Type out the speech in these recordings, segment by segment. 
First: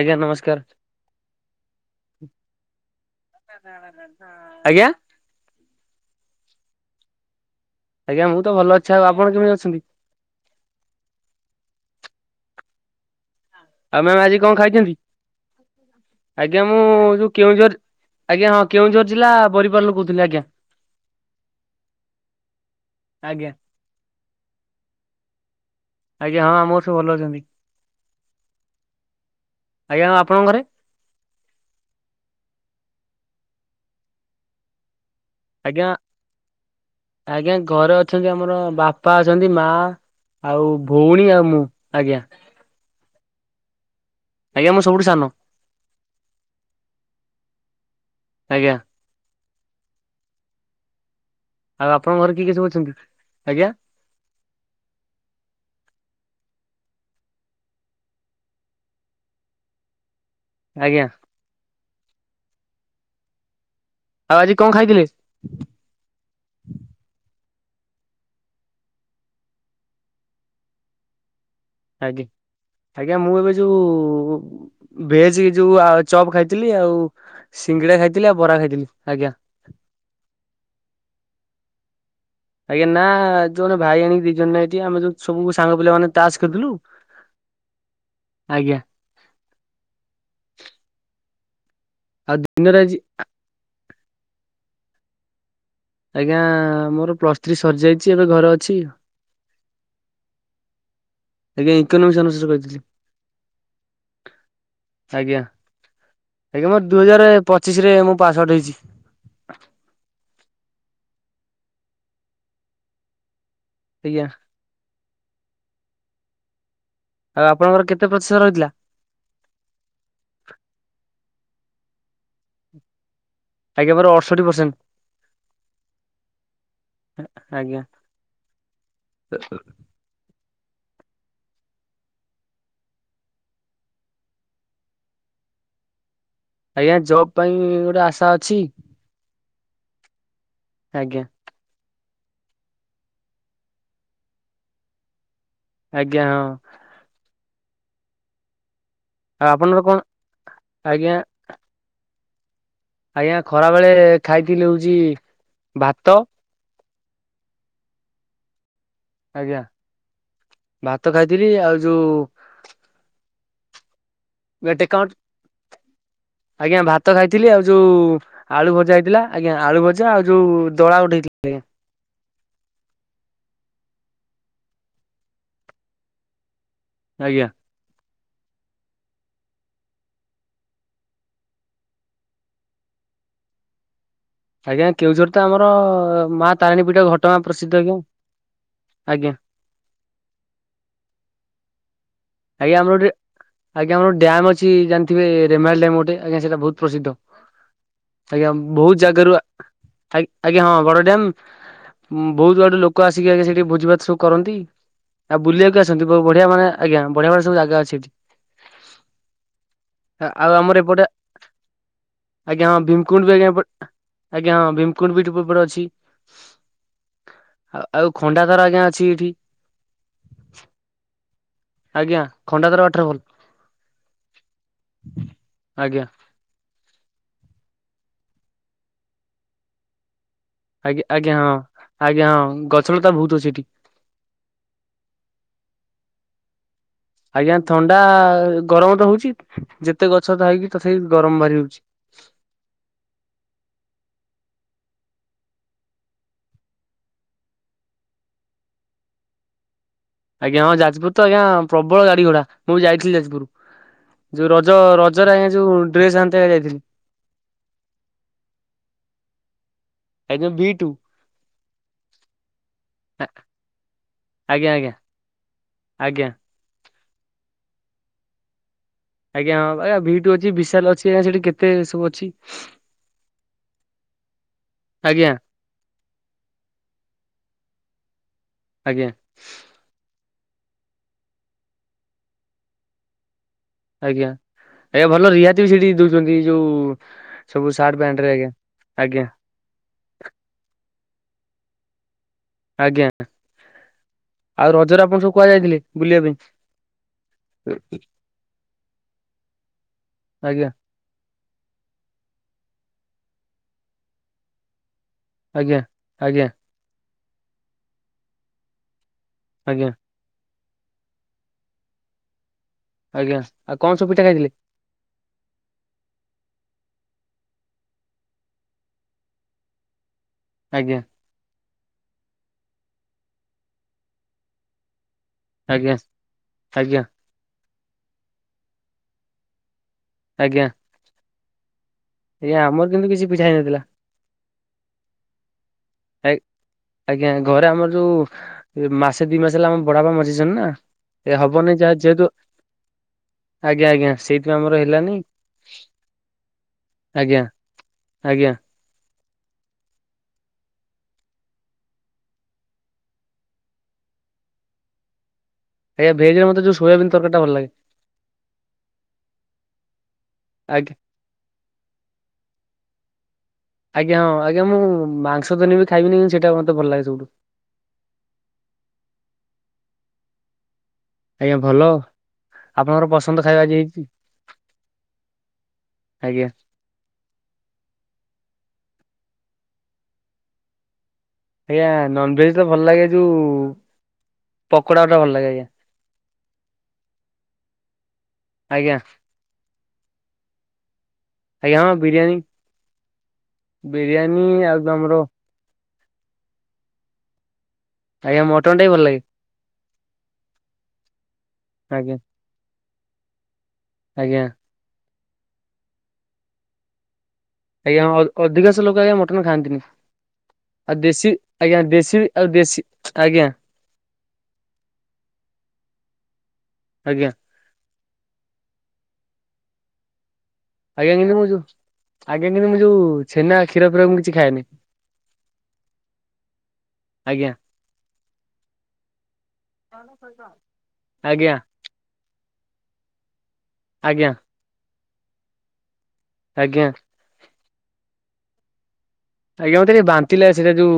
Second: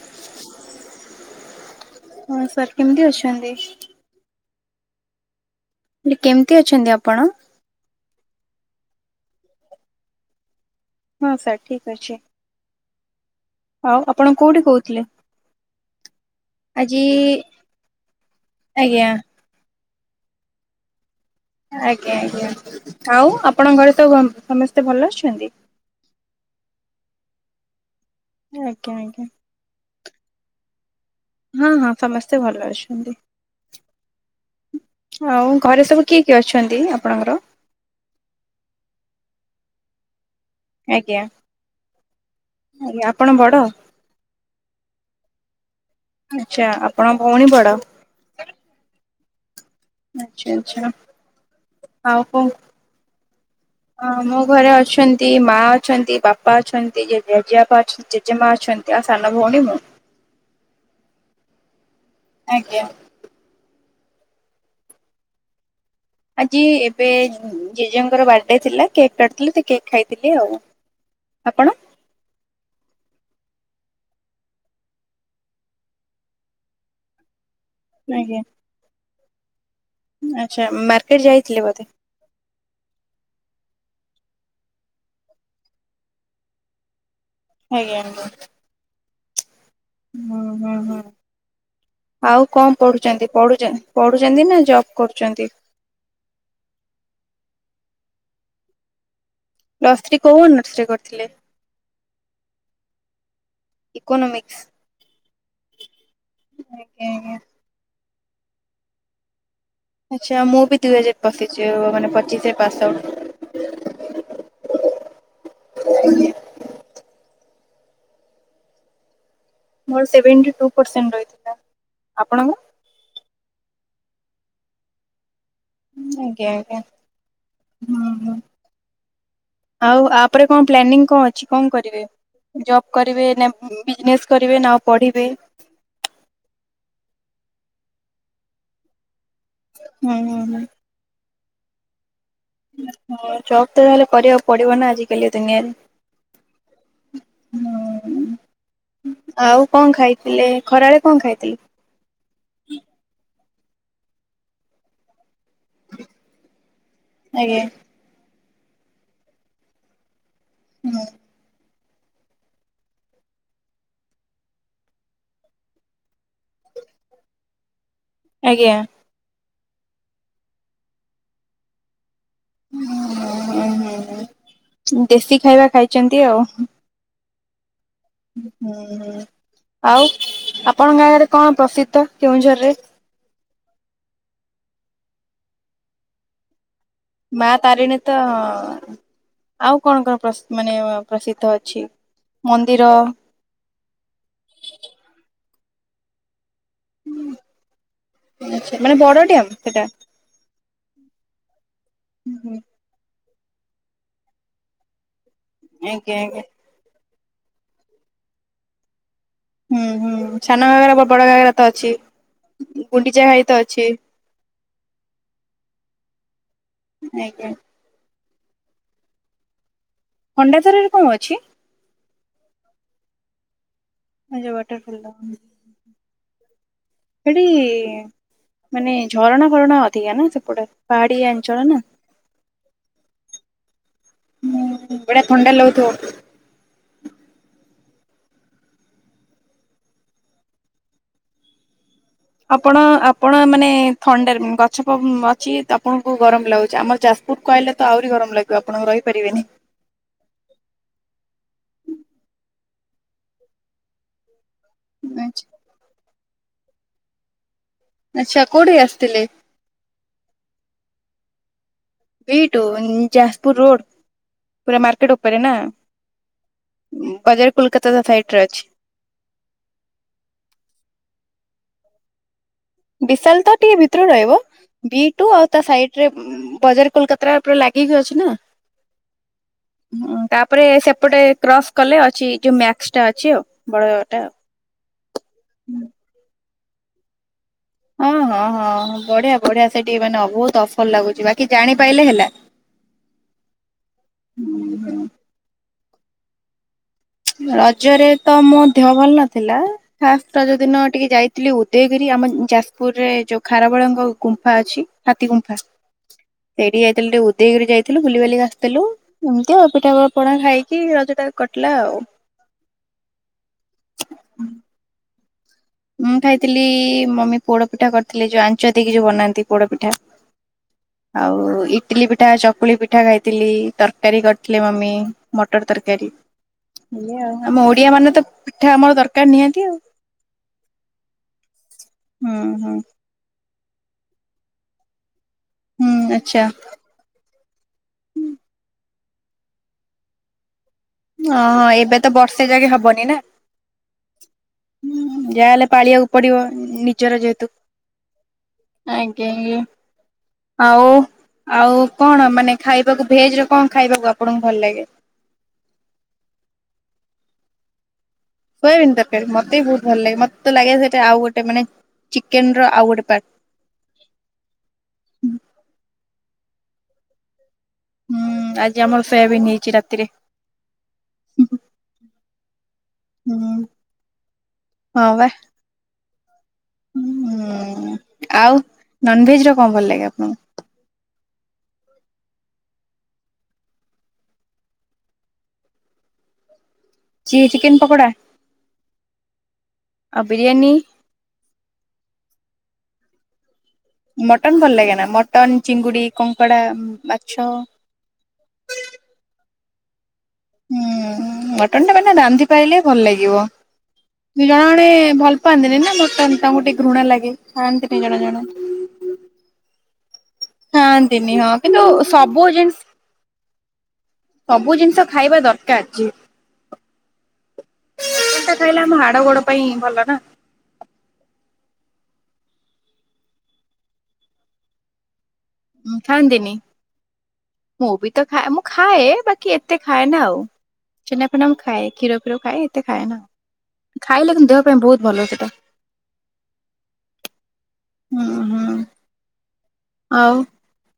ଆଜ୍ଞା ନମସ୍କାର। ହଁ ସାର୍ କେମିତି ଅଛନ୍ତି? ଆଜ୍ଞା? ଏ କେମିତି ଅଛନ୍ତି ଆପଣ? ଆଜ୍ଞା ମୁଁ ତ ଭଲ ଅଛି ଆଉ ଆପଣ କେମିତି ଅଛନ୍ତି? ହଁ ସାର୍ ଠିକ୍ ଅଛି। ଆଉ ମ୍ୟାମ ଆପଣ ଆଜି କଣ କୋଉଠି ଖାଇଛନ୍ତି? କହୁଥିଲେ? ଆଜ୍ଞା ମୁଁ ଆଜି ଯୋଉ କେଉଁଝର ଆଜ୍ଞା ହଁ କେଉଁଝର ଆଜ୍ଞା ଜିଲ୍ଲା ବରିପାଲରୁ କହୁଥିଲି ଆଜ୍ଞା। ଆଜ୍ଞା ଆଜ୍ଞା କାଉଁ ଆଜ୍ଞା। ଆପଣଙ୍କ ଘରେ ତ ସମସ୍ତେ ଭଲ ଅଛନ୍ତି? ଆଜ୍ଞା ହଁ ଆମ ଘରେ ସବୁ ଭଲ ଅଛନ୍ତି। ଆଜ୍ଞା ଆଜ୍ଞା। ଆଜ୍ଞା ଆଉ ଆପଣଙ୍କ ଘରେ? ହଁ ହଁ ସମସ୍ତେ ଭଲ ଅଛନ୍ତି। ହଉ ଆଜ୍ଞା ଘରେ ସବୁ କିଏ କିଏ ଅଛନ୍ତି ଆପଣଙ୍କର? ଆଜ୍ଞା ଘରେ ଅଛନ୍ତି ଆମର ବାପା ଅଛନ୍ତି ମା ଆଉ ଆଜ୍ଞା ଭଉଣୀ ଆଉ ମୁଁ ଆଜ୍ଞା। ଆଜ୍ଞା ଆପଣ ବଡ? ଆଜ୍ଞା ମୁଁ ସବୁଠୁ ସାନ। ଆଚ୍ଛା ଆପଣ ଭଉଣୀ ବଡ। ଆଜ୍ଞା। ଆଛା ଆଚ୍ଛା। ଆଉ ଆପଣଙ୍କ ଘରେ କିଏ କିଏ ସବୁ ଅଛନ୍ତି ଆଜ୍ଞା। ହଁ ମୋ ଘରେ ଅଛନ୍ତି ମା ଅଛନ୍ତି ବାପା ଅଛନ୍ତି ଜେଜେ ଜେଜେବାପା ଅଛନ୍ତି ଯେ ଜେମା ଅଛନ୍ତି ଆଉ ସାନ ଭଉଣୀ ମୁଁ। ଆଜ୍ଞା। ଆଜ୍ଞା। ଆଉ ଆଜି କ ଖାଇଥିଲେ? ଆଜି ଏବେ ଜେଜେଙ୍କର ବାର୍ଥଡେ ଥିଲା କେକ୍ କାଟିଥିଲେ ସେ କେକ୍ ଖାଇଥିଲି ଆଉ। ଆପଣ? ଆଜ୍ଞା ଆଜ୍ଞା ମୁଁ ଏବେ ଯୋଉ ଭେଜ କି ଯୋଉ ଆ ଚପ୍ ଖାଇଥିଲି ଆଉ ସିଙ୍ଗିଡା ଖାଇଥିଲି ଆଜ୍ଞା। ଆଉ ବରା ଖାଇଥିଲି ଆଜ୍ଞା। ଆଚ୍ଛା ମାର୍କେଟ ଯାଇଥିଲେ ବୋଧେ? ଆଜ୍ଞା ନା ଯୋଉେ ଗୋଟେ ଭାଇ ଆଣିକି ଦି ଜଣ ଏଠି ଆମେ ଯୋଉ ସବୁ ସାଙ୍ଗ ପିଲା ମାନେ ତା ଚାଷ ଖେୁଳୁଥିଲୁ ଆଜ୍ଞା। ଆଜ୍ଞା। ହୁଁ ହୁଁ ହୁଁ ଆଉ ଦିନରେ କଣ ଆଜି ପଢୁଛନ୍ତି? ପଢଛନ୍ତି ପଢୁଛନ୍ତି ନା ଜବ କରୁଛନ୍ତି? ଆଜ୍ଞା ମୋର ପ୍ଲସ୍ ଥ୍ରୀ ସରିଯାଇଛି ଏବେ ଘରେ ଅଛି। ପ୍ଲସ୍ ଥ୍ରୀ କୋଉ ଅନର୍ସରେ କରିଥିଲେ? ଆଜ୍ଞା ଇକୋନୋମିକ୍ସ ଅନର୍ସରେ କରିଥିଲି। ଇକୋନୋମିକ୍ସ। ଆଜ୍ଞା ଆଜ୍ଞା ମୋର ଦୁଇ ହଜାର ପଚିଶ ରେ ମୁଁ ପାସ ଆଉଟ ହେଇଛି। ଆଚ୍ଛା ମୁଁ ବି ଦୁଇ ହଜାର ପଶିଛିି ମାନେ ପଚିଶରେ ପାସ୍ ଆଉଟ ଆଜ୍ଞା। ହ [unintelligible] ଆଉ ଆପଣଙ୍କର କେତେ ପ୍ରତିଶତ ରହିଥିଲା? ମୋର ସେଭେନ୍ଟି ଟୁ ପରସେଣ୍ଟ ରହିଥିଲା। ଆପଣଙ୍କ? ଆଜ୍ଞା ମୋର ଅଡଷଠି ପରସେଣ୍ଟ। ଆଜ୍ଞା ଆଜ୍ଞା ଆଜ୍ଞା ହୁଁ ହୁଁ। ଆଉ ଆପରେ କଣ ପ୍ଲାନିଂ କଣ ଅଛି କଣ କରିବେ? ଜବ୍ କରିବେ ନା ବିଜନେସ୍ କରିବେ ନା ଆଉ ପଢିବେ ଆଜ୍ଞା ଜବ ପାଇଁ ଗୋଟେ ଆଶା ଅଛି। ହୁଁ ହୁଁ ହୁଁ। ଆଜ୍ଞା। ଜବ୍ ତହେଲେ କରିବାକୁ ପଡିବ ନା ଆଜିକାଲି ଦୁନିଆରେ? ଆଜ୍ଞା ହଁ। ହଁ ଆଉ କଣ ଖାଇଥିଲେ ଖରାବେଳେ ଆଜ୍ଞା କଣ ଖାଇଥିଲେ। ଆଜ୍ଞା ଖରା ବେଳେ ଖାଇଥିଲି ହଉଛି ଭାତ ଆଜ୍ଞା। ଆଜ୍ଞା। ହୁଁ ଭାତ ଖାଇଥିଲି ଆଉ ଯୋଉ ଗଟେ କଣ ଆଜ୍ଞା ଭାତ ଖାଇଥିଲି ଆଉ ଯୋଉ ଆଳୁ ଆଜ୍ଞା ଭଜା ହେଇଥିଲା। ଆଜ୍ଞା ଆଳୁ ଭଜା ଆଉ ଯୋଉ ଦଳା ଗୋଟେ ହେଇଥିଲା। ହଁ ଦେଶୀ ଖାଇବା ଖାଇଛନ୍ତି ଆଉ। ଆଜ୍ଞା। ହୁଁ ହୁଁ ଆଉ ଆପଣଙ୍କ ଗାଁ ଗରେ କଣ ପ୍ରସିଦ୍ଧ କେଉଁଝର ରେ? ଆଜ୍ଞା କେଉଁଝର ଆମର ତ ମା ତାରିଣୀ ପୀଠ ଘଟଗାଁ ମା ପ୍ରସିଦ୍ଧ ତାରିଣୀ ଆଜ୍ଞା ତ ଆଜ୍ଞା ଆଉ କଣ କଣ ମାନେ ପ୍ରସିଦ୍ଧ ଅଛି। ଆଜ୍ଞା ମନ୍ଦିର ଆମର ଗୋଟେ ଡ଼୍ୟାମ ଅଛି ଜାଣିଥବେ ରେମାଲି ଡ୍ୟାମ ଗୋଟେ ଆଜ୍ଞା ସେଇଟା ବହୁତ ପ୍ରସିଦ୍ଧ। ଆଜ୍ଞା ଆଛା ମାନେ ବହୁତ ବଡ ଜାଗାରୁ ଡ୍ୟାମ୍ ସେଟା ଆଜ୍ଞା ଆଜ୍ଞା ହଁ ବଡ ଡ୍ୟାମ ବହୁତ ବାଟ ଲୋକ ଆସି ଆ ସେଠି ଭୋଜି ଭାତ ସବୁ କରନ୍ତି। ଆଉ ବୁଲିବାକୁ ଆସନ୍ତି ଆଜ୍ଞା ବହୁତ ଆଜ୍ଞା। ବଢିଆ ମାନେ ଆଜ୍ଞା,। ବଢିଆ ବଢିଆ ଜାଗା ଅଛ଼ି ସେଇଠି। ହୁଁ ହୁଁ ଆଉ ସାନ ଆମର ଘାଗରା ଏପଟେ ବଡ ଘାଗରା ତ ଅଛି ଆଜ୍ଞା ହଁ ଗୁଣ୍ଡିଚା ଭୀମକୁଣ୍ଡ ବି ଘାଇ ଆଜ୍ଞା ତ ଅଛି ଏପଟ ଆଜ୍ଞା ହଁ ଭୀମକୁଣ୍ଡ ବିଟ ଉପ ଉପରେ ଅଛି। ଆଜ୍ଞା। ଆଉ ଆଉ ଖଣ୍ଡା ଧର ଆଜ୍ଞା ଅଛି ଏଇଠି। ଖଣ୍ଡାଧାରରେ କଣ ଅଛି? ଆଜ୍ଞା ଖଣ୍ଡାଧାର ୱାଟରଫଲ୍। ଆ ଯୋଉ ୱାଟରଫଲ ଟା। ଆଜ୍ଞା। ସେଠି ମାନେ ଝରଣା ଫରଣା ଅଧିକା ନା ସେପଟେ। ଆଜ୍ଞା ପାହାଡିଆ ଆଜ୍ଞା ହଁ ଅଞ୍ଚଳ ନା। ଆଜ୍ଞା ହଁ ଗଛ ଲତା ବହୁତ ଅଛି ସେଠି। ହୁଁ ବଢିଆ ଥଣ୍ଡା ଲାଗୁଥିବ। ଆଜ୍ଞା ଥଣ୍ଡା ଗରମ ତ ହଉଛି ଯେତେ ଗଛ ଥାଇକି ତଥାପି ଗରମ ବାରି ହଉଛି। ଆପଣ ଆପଣ ମାନେ ଥଣ୍ଡାରେ ଗଛ ଅଛି ଆପଣଙ୍କୁ ଗରମ ଲାଗୁଛି ଆମର ଚାଷ କୁଟ କହିଲେ ତ ଆହୁରି ଗରମ ଲାଗିବ ଆପଣକୁ ରହିପାରିବେନି। ଆଜ୍ଞା ହଁ ଯାଜପୁର ତ ଆଜ୍ଞା ପ୍ରବଳ ଗାଡି ଘୋଡା ମୁଁ ଯାଇଥିଲି ଯାଜପୁରୁ। ଯୋଉ ରଜ ରଜ ଆଞା ଯୋଉ ଡ୍ରେସ ଆଣିତେ ଯାଇଥିଲି। ଆଚ୍ଛା କୋଉଠି ଆସିଥିଲେ? ଆଜ୍ଞା ବିି ଟୁ। ବି ଟୁ ଯାଜପୁର ରୋଡ ଆଜ୍ଞା ପୁରା ଆଜ୍ଞା ମାର୍କେଟ ଉପରେ ନା। ଆଜ୍ଞା ବଜାର କୋଲକାତା ତା ସାଇଟର ଅଛି। ଆଜ୍ଞା ହଁ ଆଜ୍ଞା ଭିଟୁ ଅଛି ବିଶାଲ ଅଛି ଆ ସେଠି କେତେ ସବୁ ଅଛି। ବିଶାଲ ତ ଟିକେ ଭିତରୁ ରହିବ ବି ଟୁ ଆଜ୍ଞା ଆଉ ତା ସାଇଡରେ ବଜାର କୋଲକତା ପୁରା ଲାଗିକି ଅଛି ନା। ଆଜ୍ଞା। ହୁଁ ତାପରେ ସେପଟେ କ୍ରସ୍ କଲେ ଅଛି ଯୋଉ ମାକ୍ସ ଟା ଅଛି ଆଉ। ବଡଟା ଆଜ୍ଞା ଆଉ। ଆଜ୍ଞା ଭଲ ରିହାତି ବି ସେଠି ଦଉଛନ୍ତି ଯୋଉ ସବୁ ସାର୍ଟ ହଁ ପ୍ୟାଣ୍ଟ ରେ ହଁ ଆଜ୍ଞା ହଁ ଆଜ୍ଞା। ବଢିଆ ବଢିଆ ସେଠି ମାନେ ବହୁତ ଅଫଲ ଲାଗୁଛି ବାକି ଜାଣି ପାଇଲେ ହେଲା। ଆଜ୍ଞା ଆଉ ରଜରେ ଆପଣ ସବୁ କୁଆଯାଇଥିଲେ ବୁଲିବା ପାଇଁ। ରଜରେ ତ ମୋ ଦେହ ଭଲ ନଥିଲା ଫାଷ୍ଟ ରଜ ଆଜ୍ଞା ଦିନ ଟିକେ ଯାଇଥିଲି ଉଦୟଗିରି ଆମ ଯାଜପୁରରେ ଯୋଉ ଖାରବେଳଙ୍କ ଗୁମ୍ଫା ଅଛି। ହାତୀ ଗୁମ୍ଫା ଆଜ୍ଞା ଆଜ୍ଞା ସେଇଠି ଯାଇଥିଲୁ ଟିକେ ଉଦୟଗିରି ଯାଇଥିଲୁ ବୁଲି ବାଲିକି ଆସିଥିଲୁ। ଏମିତି ଆଉ ଆଜ୍ଞା ପିଠା ବ ପଣା ଖାଇକି ରଜଟା କଟିଲା ଆଉ। ଆଜ୍ଞା ଆଉ କଣ ସବୁ ପିଠା ଖାଇଥିଲେ? ମୁଁ ଖାଇଥିଲି ମମି ପୋଡପିଠା କରିଥିଲେ ଯୋଉ ଆଞ୍ଚ ଦେଇକି ଯୋଉ ବନାନ୍ତି ପୋଡପିଠା। ଆଜ୍ଞା। ଆଉ ଇଟିଲି ପିଠା ଚକୁଳି ପିଠା ଖାଇଥିଲି ତରକାରୀ କରିଥିଲେ ମମି। ମଟର ଆଜ୍ଞା ତରକାରୀ ଆଜ୍ଞା ଆମ ଓଡିଆ ମାନେ ତ ପିଠା ଆମର ଦରକାର ନିହାତି ଆଉ। ଆଜ୍ଞା। ହୁଁ ଆଜ୍ଞା ହୁଁ ଆମର କିନ୍ତୁ କିଛି ପିଠା ହେଇନଥିଲା। ହୁଁ ଆ ଆଚ୍ଛା। ଆଜ୍ଞା ଘରେ ଆମର ଯୋଉ ମାସେ ଦି ମାସ ହେଲା ଆମ ବଡ ବାପା ମରିଜାଇଛନ୍ତି ନା। ଏ ଅ ହବନି ଯାହା ଏବେ ତ ଯେହେତୁ ବର୍ଷେ ଯାକେ ହବନି ନା। ଆଜ୍ଞା ଆଜ୍ଞା ସେଇଥିପା ଆମର ହେଲାନି। ଯାହାହେଲେ ପାଳିବାକୁ ପଡିବ ନିଜର ଆଜ୍ଞା ଯେହେତୁ ଆଜ୍ଞା ଆଜ୍ଞା ଆଜ୍ଞା। ଆଉ ଆଉ କଣ ମାନେ ଖାଇବାକୁ ଭେଜରେ କଣ ଖାଇବାକୁ ଆପଣଙ୍କୁ ଭଲ ଲାଗେ? ଆଜ୍ ଭେଜରେ ମତେ ଯୋଉ ସୋୟବନ୍ ତରକାରୀ ଟା ଭଲ ଲାଗେ। ସୋୟାବିନ ତରକାରୀ ମତେ ବି ବହୁତ ଭଲ ଲାଗେ। ମତେ ଲାଗେ ଆଜ୍ଞା ସେଇଟା ଆଉ ଗୋଟେ ମାନେ ଚିକେନ ର ଆଉ ଗୋଟେ ପାର୍ଟ। ଆଜ୍ଞାଁ ହଁ ଆଜ୍ଞା ମୁଁ ମାଂସ ଦେନ୍ ବି ଖାଇବିନି କି ସେଇଟା ମତେ ଭଲ ଲାଗେ ସବଠୁ। ହୁଁ ଆଜି ଆମର ସୋୟାବିନ୍ ହେଇଛି ରାତିରେ। ଆଜ୍ଞା ଭଲ ଆପଣଙ୍କର ହୁଁ ପସନ୍ଦ ଖାଇବା ଆଜି ହେଇଛି। ଆଜ୍ଞା। ହ୍ନୁ ଆଉ ନନଭେଜ ର କଣ ଭଲ ଲାଗେ ଆପଣଙ୍କୁ? ଆଜ୍ଞା ନନଭେଜ ର ଭଲ ଲାଗେ ଯୋଉ ପକୋଡ଼ା ଭଲ ଲାଗେ ଆଜ୍ଞା। ଜିଏ ଚିକେନ ପକୋଡ଼ା ଆଜ୍ଞା ଆଉ ବିରିୟାନୀ? ଆଜ୍ଞା ହଁ ବିରିୟାନୀ। ବିରିୟାନୀ ମଟନ ଭଲ ଆଉ ଲାଗେନା ଆମର ମଟନ, ଚିଙ୍ଗୁଡି, କଙ୍କଡା, ମାଛ? ଆଜ୍ଞା ମଟନ ଟା ବି ଭଲ ଲାଗେ। ହୁଁ ମଟନ ଟା ମାନେ ଆଜ୍ଞା ରାନ୍ଧି ପାଇାରଲେ ଭଲ ଲାଗିବ। ଆଜ୍ଞା ଦୁଇ ଜଣ ମାନେ ଭଲ ପାଆନ୍ତିନି ନା ମଟନ ତାଙ୍କୁ ଟିକେ ଘୃଣା ଲାଗେ। ଖାଆନ୍ତିନି ଆଜ୍ଞା ଜଣେ ଜଣେ ଅଧିକାଂଶ ଲୋକ ଆଜ୍ଞା ମଟନ ଖାଆନ୍ତିନି। ଆଉ ଦେଶୀ ଖାଆନ୍ତିନି ହଁ କିନ୍ତୁ ଆଜ୍ଞା ଦେଶୀ ସବୁ ଆଉ ଜିନିଷ ଦେଶୀ ଆଜ୍ଞା। ସବୁ ଜିନିଷ ଖାଇବା ଦରକାର ଅଛି। ଆଜ୍ଞା ସେଟା ଖାହିଲେ ଆମ ହାଡ ଗୋଡ ପାଇଁ ଭଲ ନା। ଆଜ୍ଞା [unintelligible] ମୁଁ ଯୋଉ ଆଜ୍ଞା [unintelligible] ମୁଁ ଯୋଉ ଛେନା କ୍ଷୀର ଫ୍ର ମୁ କିଛି ଖାଏନି। ଖାଆନ୍ତି ନି? ଆଜ୍ଞା। ମୁଁ ବି ତ ଖାଏ ମୁଁ ଖାଏ ବାକି ଏତେ ଖାଏ ନା ଆଉ। ଛେନା ଫେନା ଆଜ୍ଞା ମୁଁ ଖାଏ ଷୀର ଖାଏ ଏତେ ଖାଏ ନା ଆଜ୍ଞା ଖାଇଲେ କିନ୍ତୁ ଦେହ ପାଇଁ ବହୁତ ଭଲ ସେଟା। ଆଜ୍ଞା। ହଁ ହଁ। ଆଜ୍ଞା। ମତେ ଟିକେ ବାନ୍ତିି ଲାଗେ ସେଟା ଯୋଉ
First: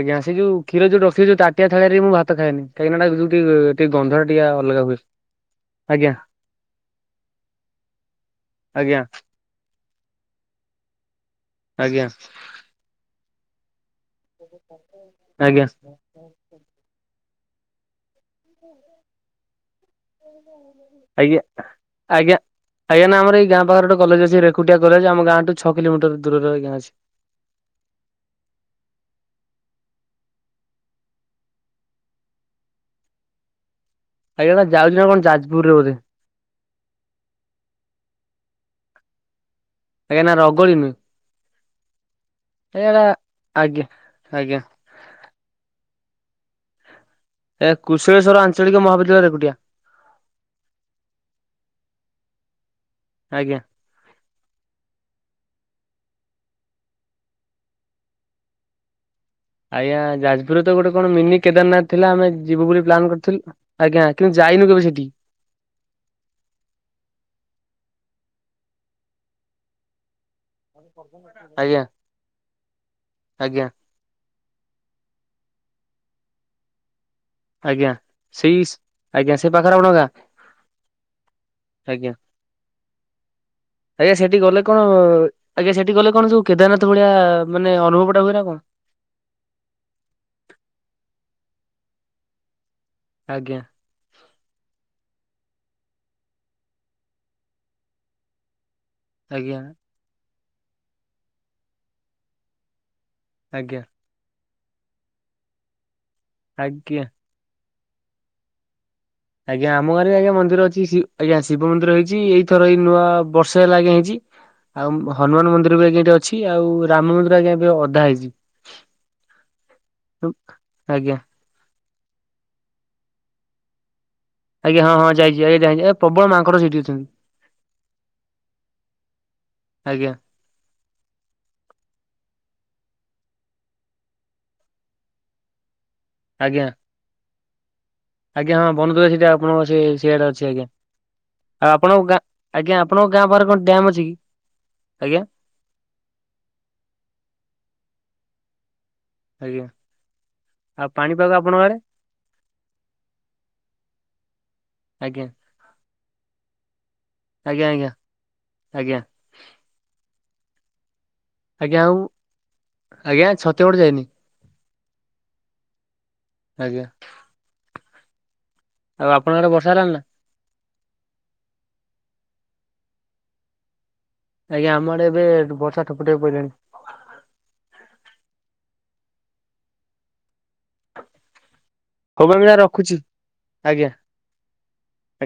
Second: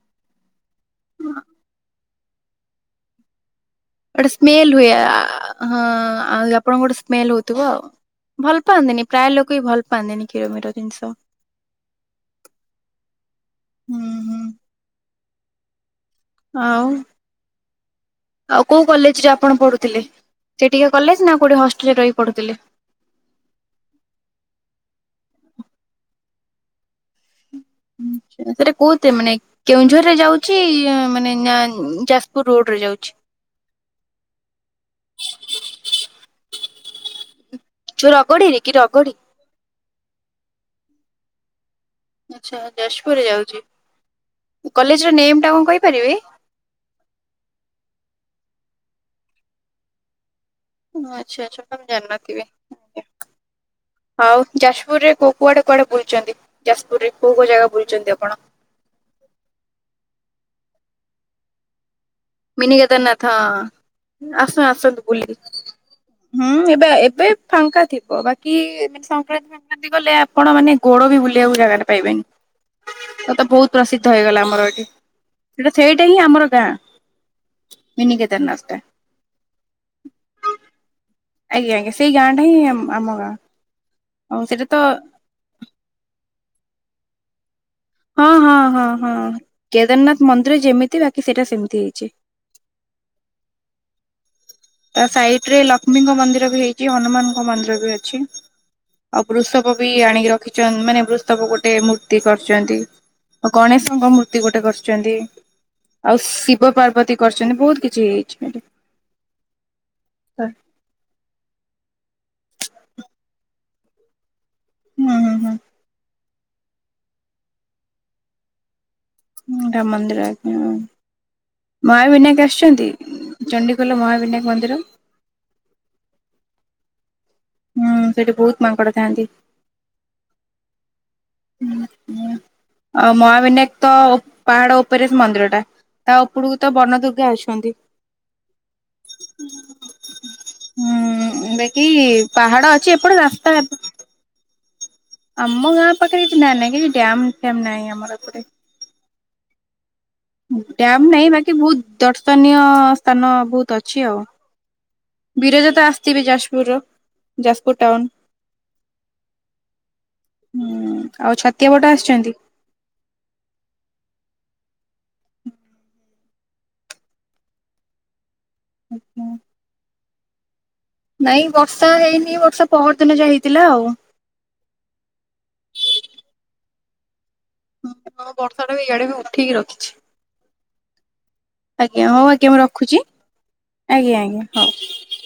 ଆଜ୍ଞା ସେ ଯୋଉ କ୍ଷୀର ଯୋଉ ରଖିୋଉ ତାଟିଆ ଥାଳିରେ ମୁଁ ଭାତ ଖାଏନି। କୋଇନାଟା [unintelligible] ଗୋଟେ ସ୍ମେଲ ହୁଏ ହଁ ଆଜ୍ଞା ଆଉ ଆପଣଙ୍କ ଗୋଟେ ସ୍ମେଲ ହଉଥିବ ଆଉ। ଭଲ ଆଜ୍ଞା ପାଆନ୍ତିନି ପ୍ରାୟ ଲୋକ ବି ଭଲ ପାଆନ୍ତିନି କ୍ଷୀର ମିର ଜିନିଷ। ଆଜ୍ଞା। ହୁଁ ଆଜ୍ଞା। ଆଉ ଆଉ କୋଉ କଲେଜରେ ଆପଣ ପଢ଼ୁଥିଲେ? ସେଇଟିକା କଲେଜ ନା ଆଜ୍ଞା କୋଉଠି ହଷ୍ଟେଲ ରେ ରହି ଆଜ୍ଞା ପଢୁଥିଲେ? ଆଜ୍ଞା ନା ଆମର ଏଇ ଗାଁ ପାଖରେ ଗୋଟେ କଲେଜ୍ ଅଛି। ରେକୁଟିଆ କଲେଜ୍। ଆମ ଗାଁ ଠୁ ଛ କିଲମଟର ଦୁରରେ ଆଜ୍ଞ ଅଛି। [unintelligible] କେଉଁଝର ରେ ଯାଉଛି ମାନେ ନା ଯାଜପୁର ରୋଡରେ ଯାଉଛି? ଆଜ୍ଞା ଯାଉଛି ନା କଣ ଯାପୁରରେ ବୋଧେ। ଯୋଉ ରଗଡିରେ କି ରଗଡି? ଆଜ୍ଞା ନା ରଗଳି ନୁ ଆଚ୍ଛା ଏା ଯାଜପୁରରେ ଯାଉଛି। ଆଜ୍ଞା ଆଜ୍ଞା। କଲେଜର ନେମ୍ଟା କଣ କହିପାରିବେ? ଏ କୁଶଳେଶ୍ୱର ଆଞ୍ଚଳିକ ମହାବିଦ୍ୟାଳୟ ରେକୁଟିଆ। ହ ଆଚ୍ଛା ଆଚ୍ଛା ତ ମୁ ଜନ୍ମା ଥିବି ଆଜ୍ଞା। ଆଜ୍ଞା। ଆଉ ଯାଜପୁରରେ କୋଉ କୁଆଡେ କୁଆଡେ ବୁଲୁଛନ୍ତି ଯାଜପୁରରେ କୋଉ କୋଉ ଜାଗା ବୁଲୁଛନ୍ତି ଆପଣ? ଆଜ୍ଞା ଯାଜପୁରରେ ତ ଗୋଟେ କଣ ମିନି କେଦାରନାଥ୍ ଥିଲା ଆମେ ଯିବୁ ମିନି ବୋଲି ପ୍ଲାନ୍ କେଦାରନାଥ କରିଥିଲୁ ଆଜ୍ଞା କିନ୍ତୁ ଆସୁ ଯାଇନୁ କେବେ ଆସନ୍ତୁ ସେଠି। ବୁଲି। ହୁଁ ଏବେ ଏବେ ଫାଙ୍କା ଥିବ ବାକି ମାନେ ସଂକ୍ରାନ୍ତି ଫାକ୍ରାନ୍ତି ଗଲେ ଆ ପଣ ମାନେ ଗୋଡ ବି ବୁଲିଆକୁ ଆଜ୍ଞା ଜାଗାଟେ ପାଇବେନି ଅ ତ ଆଜ୍ଞା ବହୁତ୍ ପ୍ରସି ଦ୍ଧ ହେଇଗଲା ଆମର ଏଠି [unintelligible] ସେଟା ସେଇଟା ହିଁ ଆମର ଗାଁ। ଆଜ୍ଞା ମିନି କେଦାରନାଥ ସେଇସ୍ ଟା। ଆଜ୍ଞା ସେ ପାଖରେ ଆପଣ ଗାଁ। ଆଜ୍ଞା ଆଜ୍ଞା ସେଇ ଗାଁଟା ହିଁ ଆମ୍ ଆମ ଗାଁ। ଆଜ୍ଞା ସେଠି ଆଉ ଗଲେ ସେଇଟା ତ କଁ ଆଜ୍ଞା ସେଠି ଗଲେ କଣ ଯୋଉ କେଦାରନାଥ ଭଳିଆ ମାନେ ଅ [unintelligible] ହଁ-ହଁ-ହଁ-ହଁ କେଦାରନାଥ୍ ମନ୍ଦିର ଯେମିତି ବାକି ସେଇଟା ସେମିତି ହେଇଚି। ଆଜ୍ଞା। ତା ସାଇଟ୍ ରେ ଲକ୍ଷ୍ମୀଙ୍କ ମନ୍ଦିର ବି ହେଇଚି ହନୁମାନଙ୍କ ମନ୍ଦିର ବି ଅଛି। ଆଉ ଆଜ୍ଞା ବୃଷଭ ବି ଆଣିକି ରଖିଚ ମାନେ ବୃଷଭ ଗୋଟେ ମୂର୍ତ୍ତି କରିଚନ୍ତି। ଅ ଆଜ୍ଞା ଗଣେଶଙ୍କ ମୂର୍ତ୍ତି ଗୋଟେ କରଚନ୍ତି ଆଉ ଶିବ ଆଜ୍ଞା। ପାର୍ବତୀ କରଚନ୍ତି ବହୁତ୍ କିଛି ହେଇଚି ଏଠି। ଆଜ୍ଞା ଆମ ଗାଁରେ ଆଜ୍ଞା ମନ୍ଦିର ଅଛି ଶି ଆଜ୍ଞା ଶିବ ମନ୍ଦିର ହେଇଚି ଏଇ ଥର ଏଇ ନୂଆ ବର୍ଷେ ହେଲା ଆଜ୍ଞା ହେଇଚି ହୁଁ ଆଉ ହୁଁ ହୁଁ ହନୁମାନ ମନ୍ଦିର ବି ଆଜ୍ଞା ଏଠି [unintelligible] ଛି ଆଉ ରାମ ମନ୍ଦିର ଆଜ୍ଞା ଏବେ ଅଧା ହେଇଚି। ହୁଁ ରାମ୍ ମନ୍ଦିର ଆଜ୍ଞା। ଆଜ୍ଞା ମହାବିନାୟକ୍ ଆସ୍ଛନ୍ତି ଚଣ୍ଡିଖୋଲ ମହାବିନା ଆଜ୍ଞା ହଁ-ହଁ ଯାଇଛି [unintelligible] ଏ ପ୍ରବଳ ମାଙ୍କଡ ସେଠି ଅଛନ୍ତି। ହୁଁ ସେଠି ବହୁତ୍ ମାଙ୍କଡ ଥାଆନ୍ତି। ଆଜ୍ଞା। ଉଁ ହୁଁ ଆଉ ମହାବିନାୟକ୍ ତ ପାହାଡ ଉପରେ ସେ ମନ୍ଦିରଟା। ତା ଉପୁଡୁକୁ ଆଜ୍ଞା। ତ ବନଦୁର୍ଗା ଅଛନ୍ତି। ଆଜ୍ଞା ହଁ ବନଦୁଗା ସେଟା ଆପଣଙ୍କ ସେ ସିଆଡେ ଅଛି ଆଜ୍ଞା। ହୁଁ ଆଉ ବାକି ଆପଣଙ୍କ ଗାଁ ପାହାଡ ଆଜ୍ଞା ଅଛି ଆପଣଙ୍କ ଏପଟେ ଗାଁ ପାଖରେ ରାସ୍ତା କଁ ଡ୍ୟାମ୍ ଅଛି କି? ଆଜ୍ଞା। ଆମ ଗାଁ ପାଖରେ [unintelligible] କିଛି ଡ୍ୟାମ୍ ଫ୍ୟାମ୍ ନାଇଁ ଆମର ଏପଟେ। ଆଜ୍ଞା। ଆଉ ଡ୍ୟାମ୍ ପାଣିପାଗ ନାଇଁ ବାକି ଆପଣଙ୍କ ଆଡେ ବହୁତ୍ ଦର୍ଶନୀୟ ସ୍ଥାନ ବହୁତ୍ ଅଛି ଆଉ। ଆଜ୍ଞା ବିରଜା ତ ଆସଥିବେ ଯାଜପୁର୍ ର ଆଜ୍ଞା ଯାଜପୁର୍ ଆଜ୍ଞା ଟାଉନ୍। ଆଜ୍ଞା। ହୁଁ ଆଉ ଛତିଆ ଆଜ୍ଞା ବଟ ଆଉ ଆସଛନ୍ତି? ଆଜ୍ଞା ଛତିଆ ବଟ୍ ଯାଇନି। ଆଜ୍ଞା। ଆଉ ଆପଣଙ୍କ [unintelligible] ବର୍ଷ ହେଲାଣି ନା? ନାଇଁ ବର୍ଷା ହେଇନି ବର୍ଷା ପହର ଦିନ ଯା ହେଇଥିଲା ଆଉ। ଆଜ୍ଞା ଆମ ଆଡେ ଏବେ ବର୍ଷା ଠୋପେ ଠୋପେ ପଇଲାଣି। ହୁଁ ହଁ ବର୍ଷା ଟା ବି ଇଆଡେ ବି ଉଠିକି ରଖିଛି। ଆଜ୍ଞା ହଉ ମ୍ୟାମ୍ ଆଜ୍ଞା ଏଇନା ମୁଁ ରଖୁଛି। ରଖୁଚି ଆଜ୍ଞା ଆଜ୍ଞା ହଉ। ଆଜ୍ଞା